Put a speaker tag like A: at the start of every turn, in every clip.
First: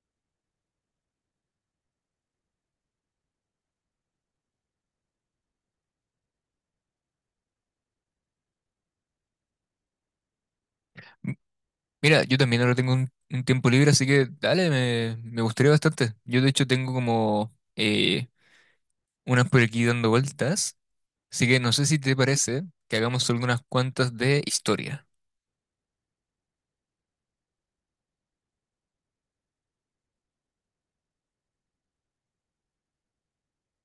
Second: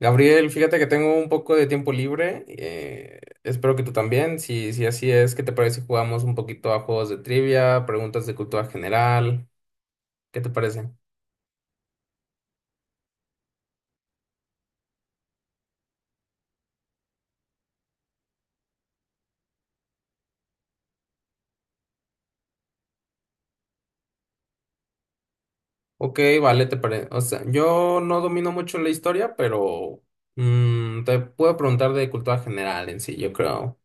A: Gabriel, fíjate que tengo un poco de tiempo libre. Espero que tú también. Si así es, ¿qué te parece si jugamos un poquito a juegos de trivia, preguntas de cultura general? ¿Qué te parece?
B: Mira, yo también ahora tengo un tiempo libre, así que dale, me gustaría bastante. Yo de hecho tengo como unas por aquí dando vueltas, así que no sé si te parece que hagamos algunas cuantas de historia.
A: Ok, vale, te parece. O sea, yo no domino mucho la historia, pero te puedo preguntar de cultura general en sí, yo creo.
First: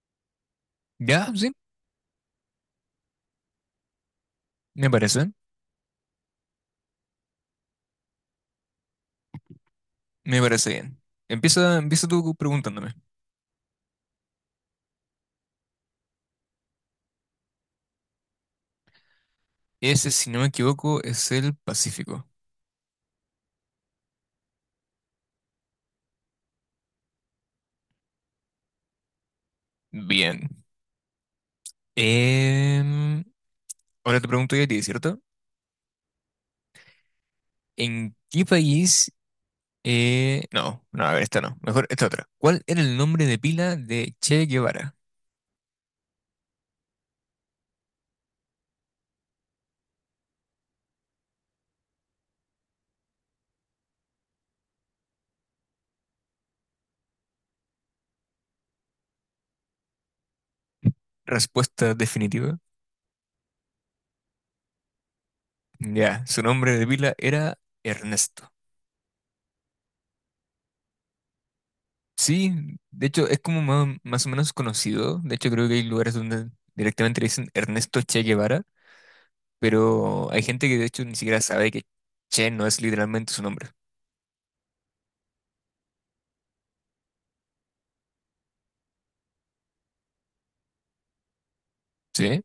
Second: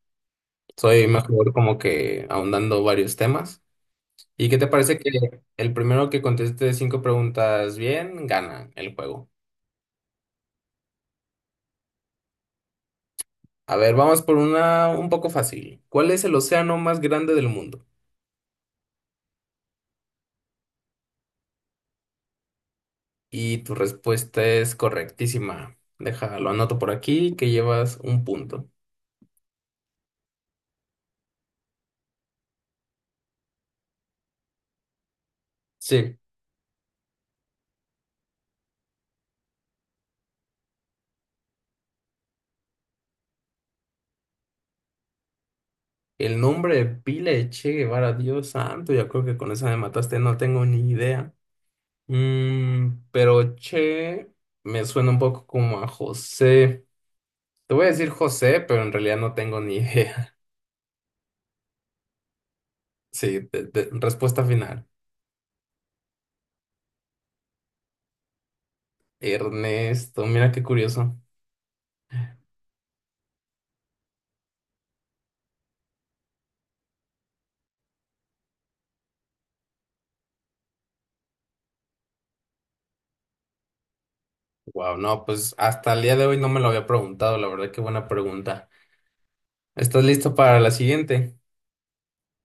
A: Soy
B: ¿Ya? ¿Sí?
A: mejor como que ahondando varios temas. ¿Y qué te
B: Me
A: parece que
B: parece,
A: el primero que conteste cinco preguntas bien, gana el juego?
B: me parece bien. Empieza tú preguntándome.
A: A ver, vamos por una un poco fácil. ¿Cuál es el océano más grande del mundo?
B: Ese, si no me equivoco, es el Pacífico.
A: Y tu respuesta es correctísima. Déjalo, anoto por aquí que llevas un punto.
B: Bien. Em, Ahora te pregunto yo a ti, ¿cierto?
A: Sí,
B: ¿En qué país No, no, a ver, esta no. Mejor esta otra. ¿Cuál era el nombre de pila de Che Guevara?
A: el nombre de pila de Che Guevara, Dios santo, ya creo que con esa me mataste, no tengo ni idea. Pero Che me suena un poco como a José. Te voy a decir José, pero en realidad no tengo ni idea.
B: Respuesta definitiva.
A: Sí, respuesta final.
B: Ya, su nombre de pila era Ernesto.
A: Ernesto, mira qué curioso.
B: Sí, de hecho es como más o menos conocido. De hecho creo que hay lugares donde directamente le dicen Ernesto Che Guevara, pero hay gente que de hecho ni siquiera sabe que Che no es literalmente su nombre.
A: Wow, no, pues hasta el día de hoy no me lo había preguntado, la verdad, qué buena pregunta. ¿Estás listo para la siguiente?
B: ¿Sí?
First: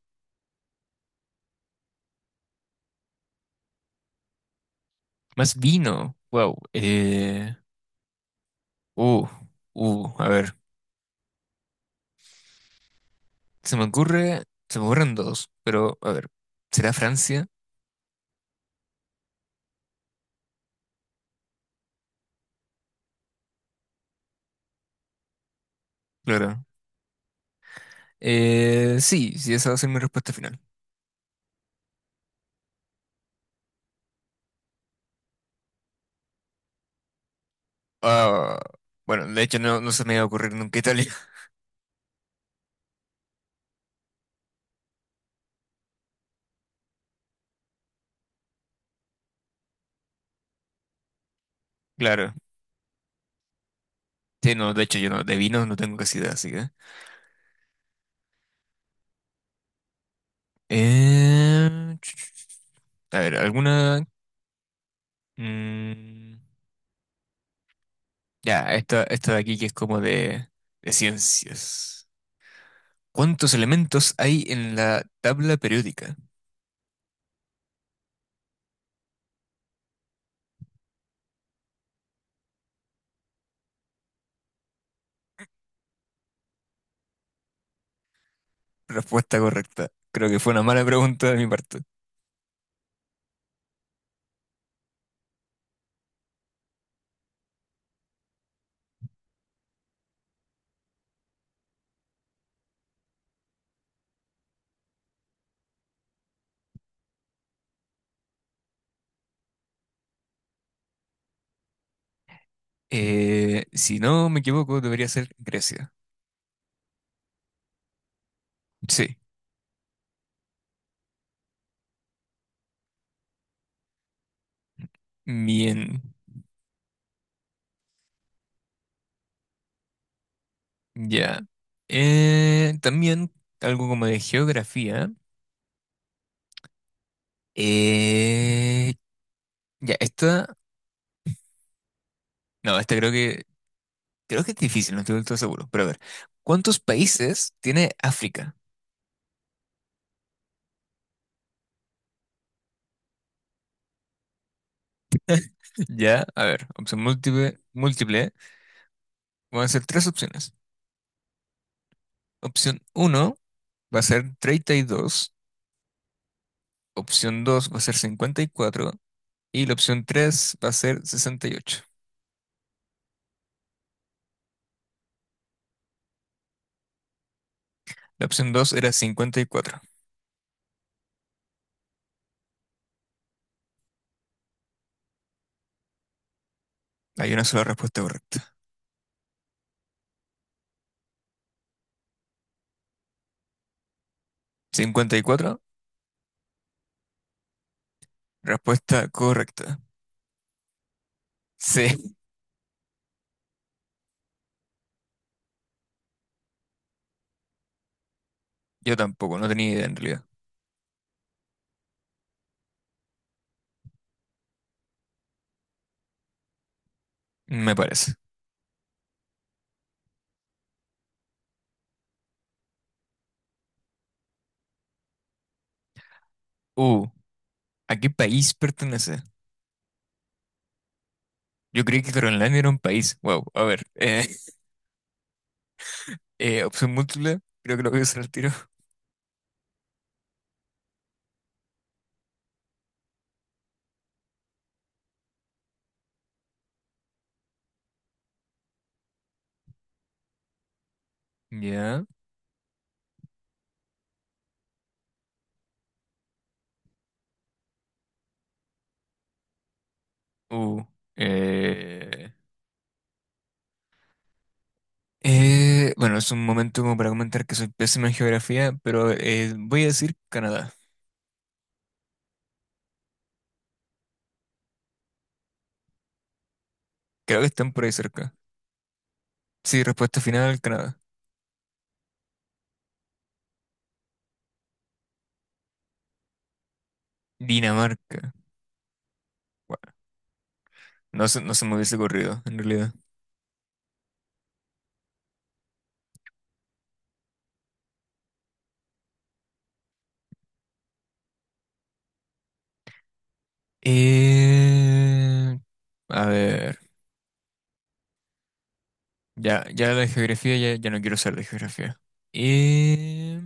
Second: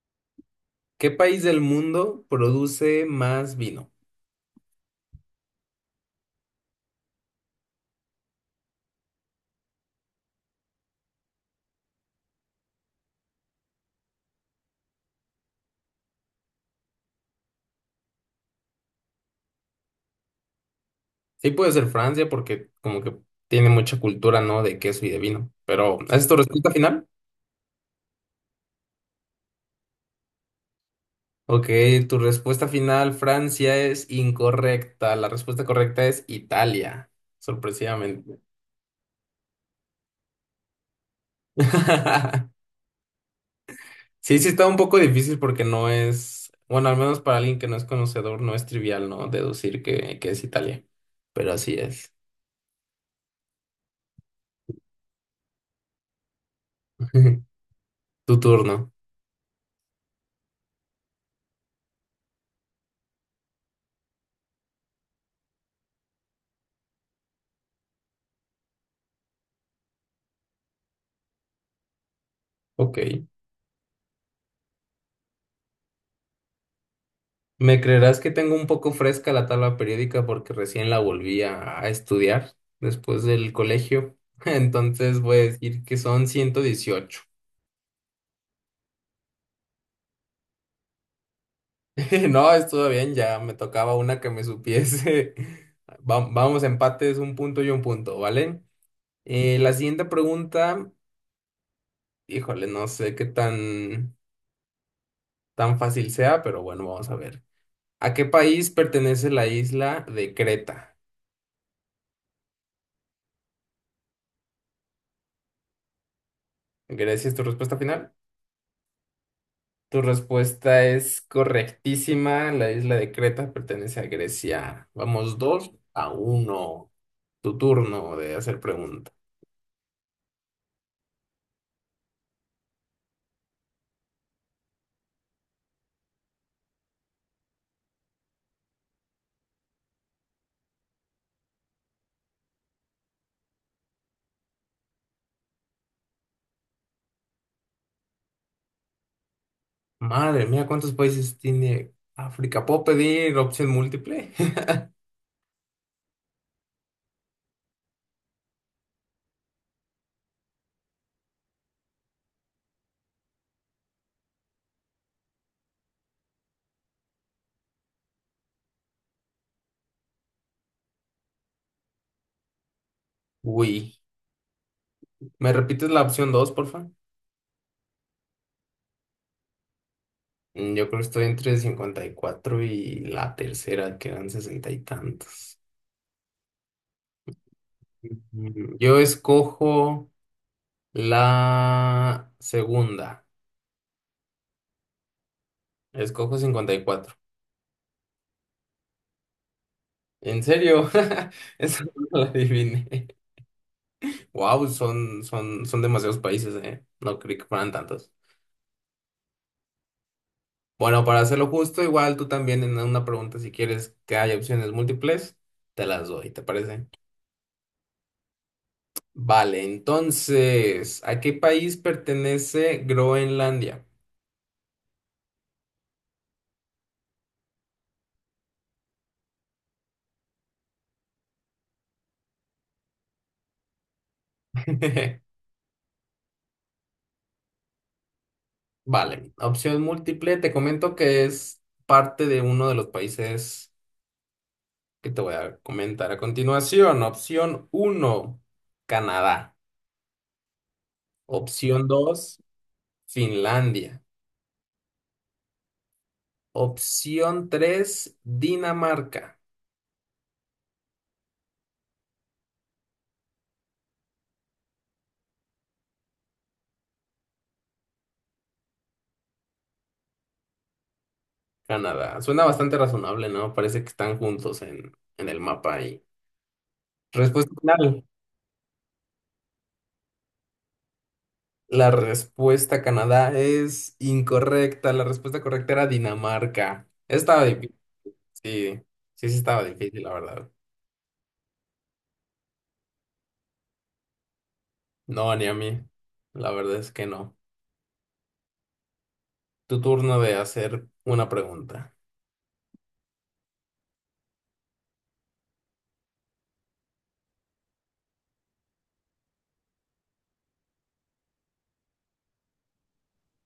A: ¿Qué país del mundo produce más vino?
B: Más vino. Wow. Uh, a ver. Se me ocurre, se me ocurren dos, pero a ver. ¿Será Francia?
A: Sí puede ser Francia porque como que tiene mucha cultura, ¿no? De queso y de vino. Pero, ¿esa ¿es tu
B: Claro.
A: respuesta final?
B: Sí, esa va a ser mi respuesta final.
A: Ok, tu respuesta final, Francia, es incorrecta. La respuesta correcta es Italia, sorpresivamente.
B: Ah, bueno, de hecho no, no se me iba a ocurrir nunca Italia.
A: Sí, sí está un poco difícil porque no es, bueno, al menos para alguien que no es conocedor, no es trivial, ¿no? Deducir que es Italia, pero así es.
B: Claro. Sí, no, de hecho yo no, de vinos no tengo casi idea, así que.
A: Tu turno.
B: Eh, a ver, alguna. mm, ya, esta de aquí que es como de ciencias.
A: Ok.
B: ¿Cuántos elementos hay en la tabla periódica?
A: ¿Me creerás que tengo un poco fresca la tabla periódica porque recién la volví a estudiar después del colegio? Entonces voy a decir que son 118.
B: Respuesta correcta. Creo que fue una mala pregunta de mi parte.
A: No, estuvo bien, ya me tocaba una que me supiese. Vamos, empates, un punto y un punto, ¿vale? La siguiente pregunta. Híjole, no sé qué tan fácil sea, pero bueno, vamos a ver. ¿A qué país pertenece la isla de Creta?
B: Si no me equivoco, debería ser Grecia.
A: Grecia es tu respuesta final.
B: Sí.
A: Tu respuesta es correctísima. La isla de Creta pertenece a Grecia. Vamos dos
B: Bien,
A: a uno. Tu turno de hacer pregunta.
B: ya. También algo como de geografía. Eh, ya, esta, no, esta creo que es difícil, no estoy del todo seguro, pero a ver, ¿cuántos países tiene África?
A: Madre mía, ¿cuántos países tiene África? ¿Puedo pedir opción múltiple?
B: Ya, a ver, opción múltiple, van a ser tres opciones. Opción uno va a ser 32, opción 2 va a ser 54 y la opción 3 va a ser 68.
A: Uy. ¿Me repites la opción dos, porfa?
B: La opción 2 era 54.
A: Yo creo que estoy entre 54 y cuatro y la tercera, que eran sesenta y tantos.
B: Hay una sola respuesta correcta.
A: Yo escojo la segunda.
B: 54
A: Escojo 54.
B: respuesta correcta.
A: ¿En serio? Eso
B: Sí,
A: no lo adiviné. Wow, son demasiados países, ¿eh? No creí que fueran tantos.
B: yo tampoco, no tenía idea en realidad.
A: Bueno, para hacerlo justo, igual tú también en una pregunta, si quieres que haya opciones múltiples, te las doy, ¿te parece?
B: Me parece.
A: Vale, entonces, ¿a qué país pertenece Groenlandia?
B: Uh, ¿A qué país pertenece? Yo creí que Groenlandia era un país. Wow, a ver. Opción múltiple, creo que lo voy a usar al tiro.
A: Vale, opción múltiple, te comento que es parte de uno de los países que te voy a comentar a continuación. Opción uno, Canadá. Opción
B: Ya.
A: 2, Finlandia. Opción 3, Dinamarca,
B: Uh, eh, bueno, es un momento como para comentar que soy pésimo en geografía, pero voy a decir Canadá.
A: Canadá. Suena bastante razonable, ¿no? Parece que están juntos en el mapa ahí.
B: Creo que
A: Respuesta
B: están por ahí
A: final.
B: cerca. Sí, respuesta final, Canadá.
A: La respuesta Canadá es incorrecta. La respuesta correcta era Dinamarca. Estaba difícil,
B: Dinamarca.
A: sí. Sí, sí estaba
B: Guau,
A: difícil, la verdad.
B: no se me hubiese ocurrido, en realidad.
A: No, ni a mí. La verdad es que no. Tu turno de hacer una pregunta.
B: Eh, a ver, ya la de geografía, ya no quiero ser de geografía. Eh,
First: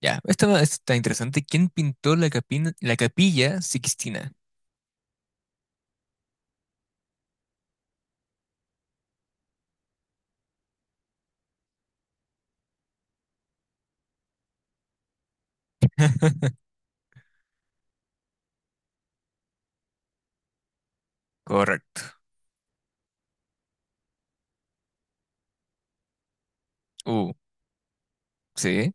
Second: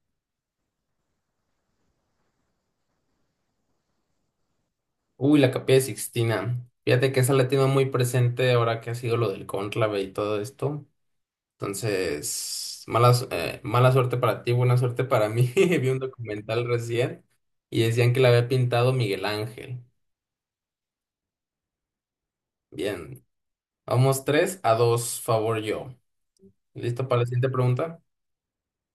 B: ya, esta está interesante. ¿Quién pintó la la capilla Sixtina?
A: Uy, la Capilla Sixtina. Fíjate que esa la tengo muy presente ahora que ha sido lo del cónclave y todo esto. Entonces, mala suerte para ti, buena suerte para mí. Vi un documental recién y decían que la había pintado Miguel Ángel.
B: Correcto.
A: Bien. Vamos 3-2 favor yo. ¿Listo para la
B: Uh,
A: siguiente pregunta?
B: sí.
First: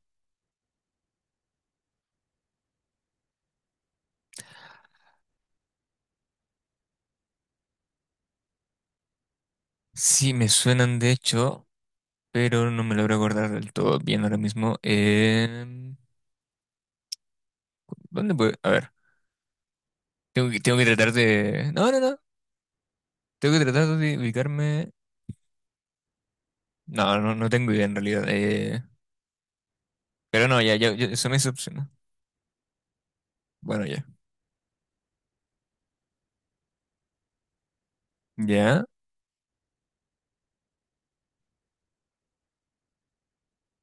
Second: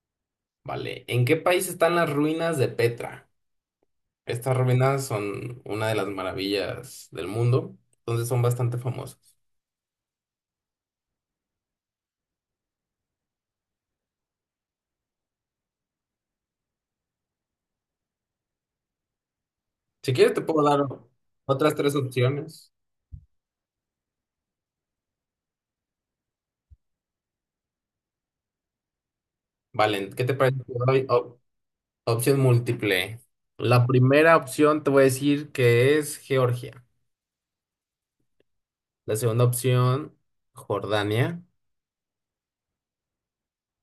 A: Vale. ¿En qué país están las ruinas de Petra? Estas ruinas son una de las maravillas del mundo, entonces son bastante famosas.
B: Sí, me suenan de hecho, pero no me logro acordar del todo bien ahora mismo. Em, ¿dónde puedo? A ver,
A: Si quieres, te puedo
B: tengo
A: dar
B: que tratar de...
A: otras
B: No,
A: tres
B: no, no.
A: opciones.
B: Tengo que tratar de ubicarme... No, no, no tengo idea en realidad.
A: Vale, ¿qué te
B: Pero
A: parece
B: no,
A: si te doy
B: ya, eso me decepcionó.
A: opción múltiple?
B: Bueno,
A: La
B: ya.
A: primera opción te voy a decir que es Georgia.
B: Ya.
A: La segunda opción, Jordania.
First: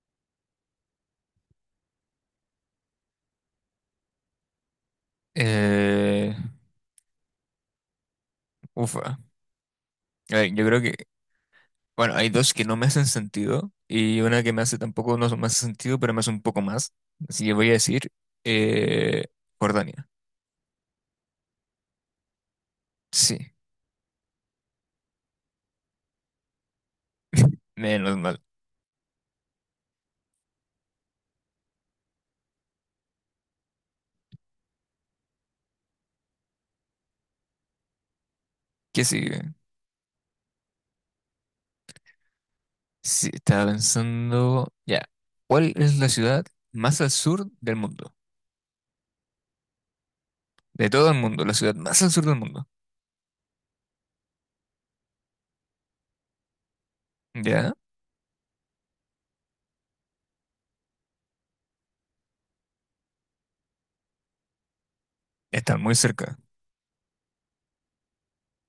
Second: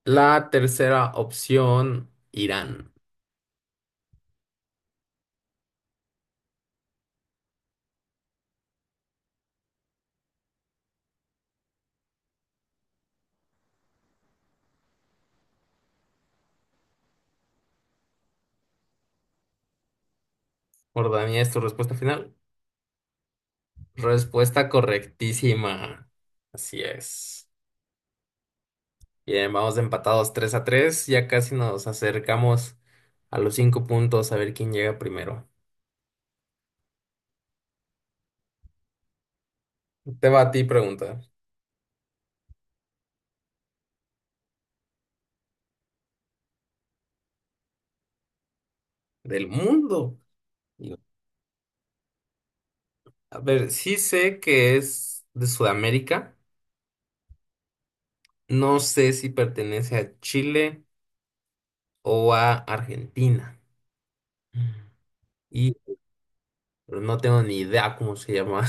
A: La tercera opción, Irán.
B: Eh, ufa. A ver, yo creo que, bueno, hay dos que no me hacen sentido y una que me hace tampoco, no me hace sentido, pero me hace un poco más. Así que voy a decir eh, Jordania.
A: Jordania es tu respuesta final.
B: Sí,
A: Respuesta correctísima. Así es.
B: menos mal.
A: Bien, vamos empatados 3-3. Ya casi nos acercamos a los 5 puntos a ver quién llega primero.
B: ¿Qué sigue?
A: Te va a ti pregunta.
B: Sí, estaba pensando, ya. ¿Cuál es la ciudad más al sur del mundo?
A: ¿Del mundo?
B: De
A: Digo,
B: todo el mundo, la ciudad más al sur del mundo.
A: a ver, sí sé que es de Sudamérica.
B: Ya,
A: No sé si pertenece a Chile o a Argentina. Mm. Y
B: están muy cerca.
A: pero no tengo ni idea cómo se llama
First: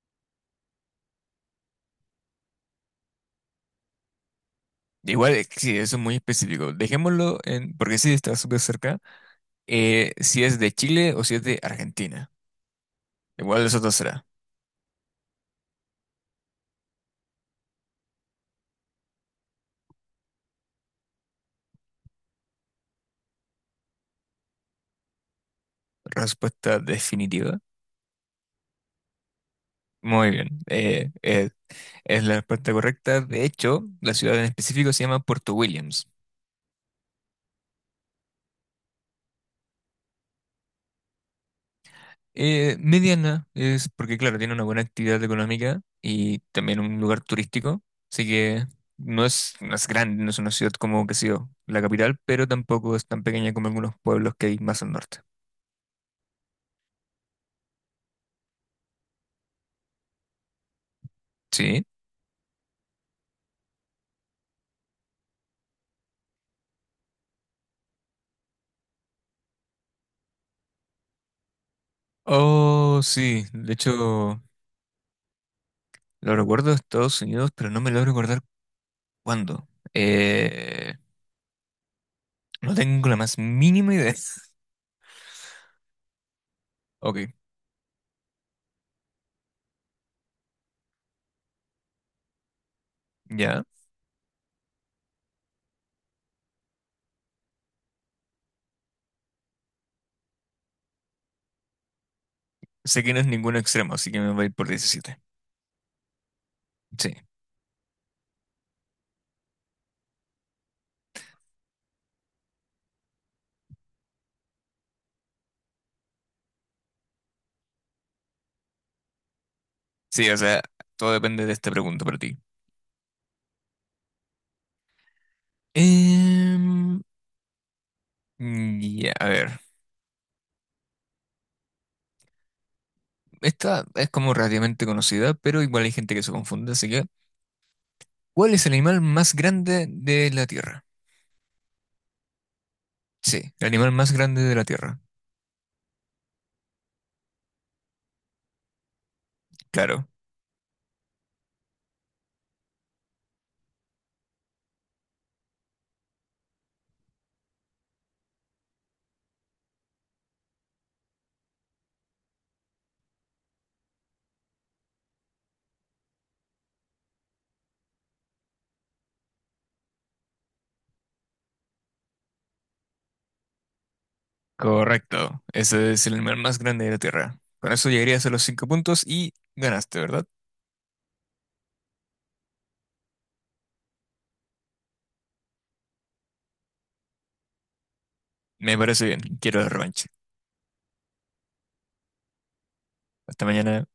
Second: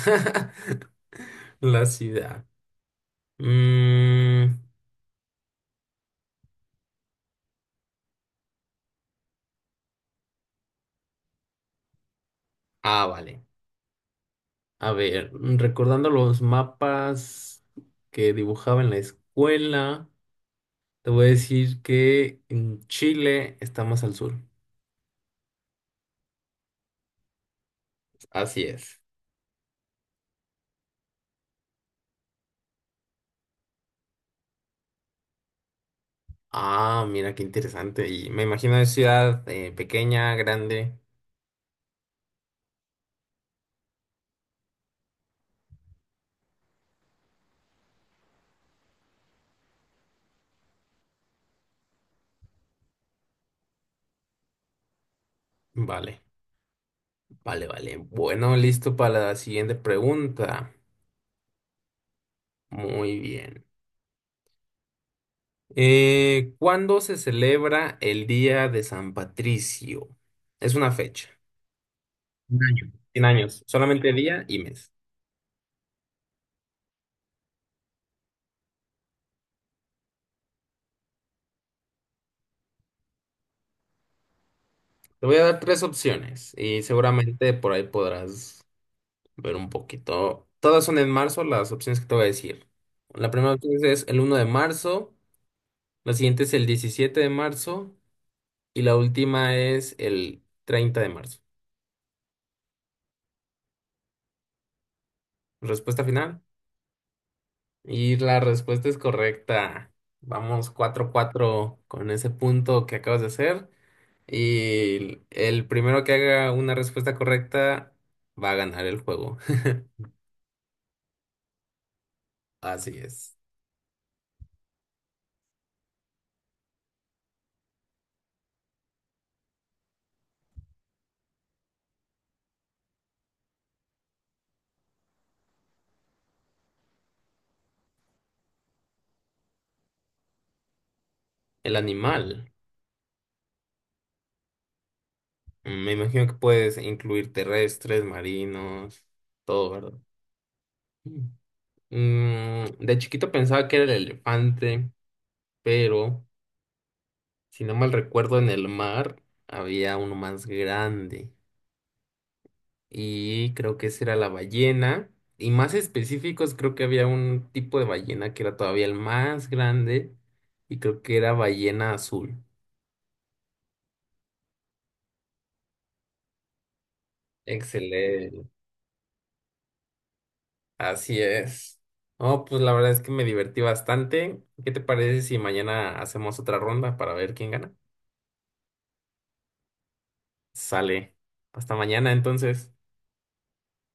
A: la ciudad. Mm,
B: Igual, sí, eso es muy específico. Dejémoslo en, porque sí, está súper cerca. Si es de Chile o si es de Argentina.
A: ah, vale.
B: Igual eso no será.
A: A ver, recordando los mapas que dibujaba en la escuela, te voy a decir que en Chile está más al sur.
B: Respuesta definitiva.
A: Así es.
B: Muy bien. Es la respuesta correcta. De hecho, la ciudad en específico se llama Puerto Williams.
A: Ah, mira qué interesante. Y me imagino es ciudad pequeña, grande.
B: Mediana es porque, claro, tiene una buena actividad económica y también un lugar turístico. Así que no es grande, no es una ciudad como, qué sé yo, la capital, pero tampoco es tan pequeña como algunos pueblos que hay más al norte.
A: Vale, vale, vale. Bueno, listo para la siguiente pregunta.
B: Sí.
A: Muy bien. ¿Cuándo se celebra el Día de San Patricio? Es una fecha. Un año.
B: Oh,
A: 100
B: sí.
A: años.
B: De
A: Solamente
B: hecho.
A: día y mes.
B: Lo recuerdo de Estados Unidos, pero no me logro recordar cuándo. Eh, no tengo la más mínima idea.
A: Te voy a dar tres opciones y
B: Ok,
A: seguramente por ahí podrás ver un poquito. Todas son en marzo las opciones que te voy a decir. La primera
B: ya.
A: opción es el 1 de marzo, la siguiente es el 17 de marzo y la última es el 30 de marzo.
B: Sé que no es ningún extremo, así que me voy a ir por 17.
A: Respuesta final.
B: Sí.
A: Y la respuesta es correcta. Vamos 4-4 con ese punto que acabas de hacer. Y el primero que haga una respuesta correcta va a ganar el juego.
B: Sí, o sea, todo depende de esta pregunta para ti.
A: Así es.
B: Em, ya, a ver. Esta es como relativamente conocida, pero igual hay gente que se confunde, así que... ¿Cuál es el animal más grande de la Tierra?
A: El animal.
B: Sí, el animal más grande de la Tierra.
A: Me imagino que puedes incluir terrestres, marinos, todo, ¿verdad?
B: Claro,
A: Mm, de chiquito pensaba que era el elefante, pero si no mal recuerdo, en el mar había uno más grande. Y creo que esa era la ballena. Y más específicos, creo que había un tipo de ballena que era todavía el más grande. Y creo que era ballena azul.
B: correcto, ese es el animal más grande de la Tierra. Con eso llegarías a los
A: Excelente.
B: cinco puntos y ganaste, ¿verdad?
A: Así es. No, pues la verdad es que me divertí bastante. ¿Qué te parece si mañana hacemos otra ronda para ver quién gana?
B: Me parece bien, quiero la revancha.
A: Sale. Hasta mañana entonces.
B: Hasta mañana.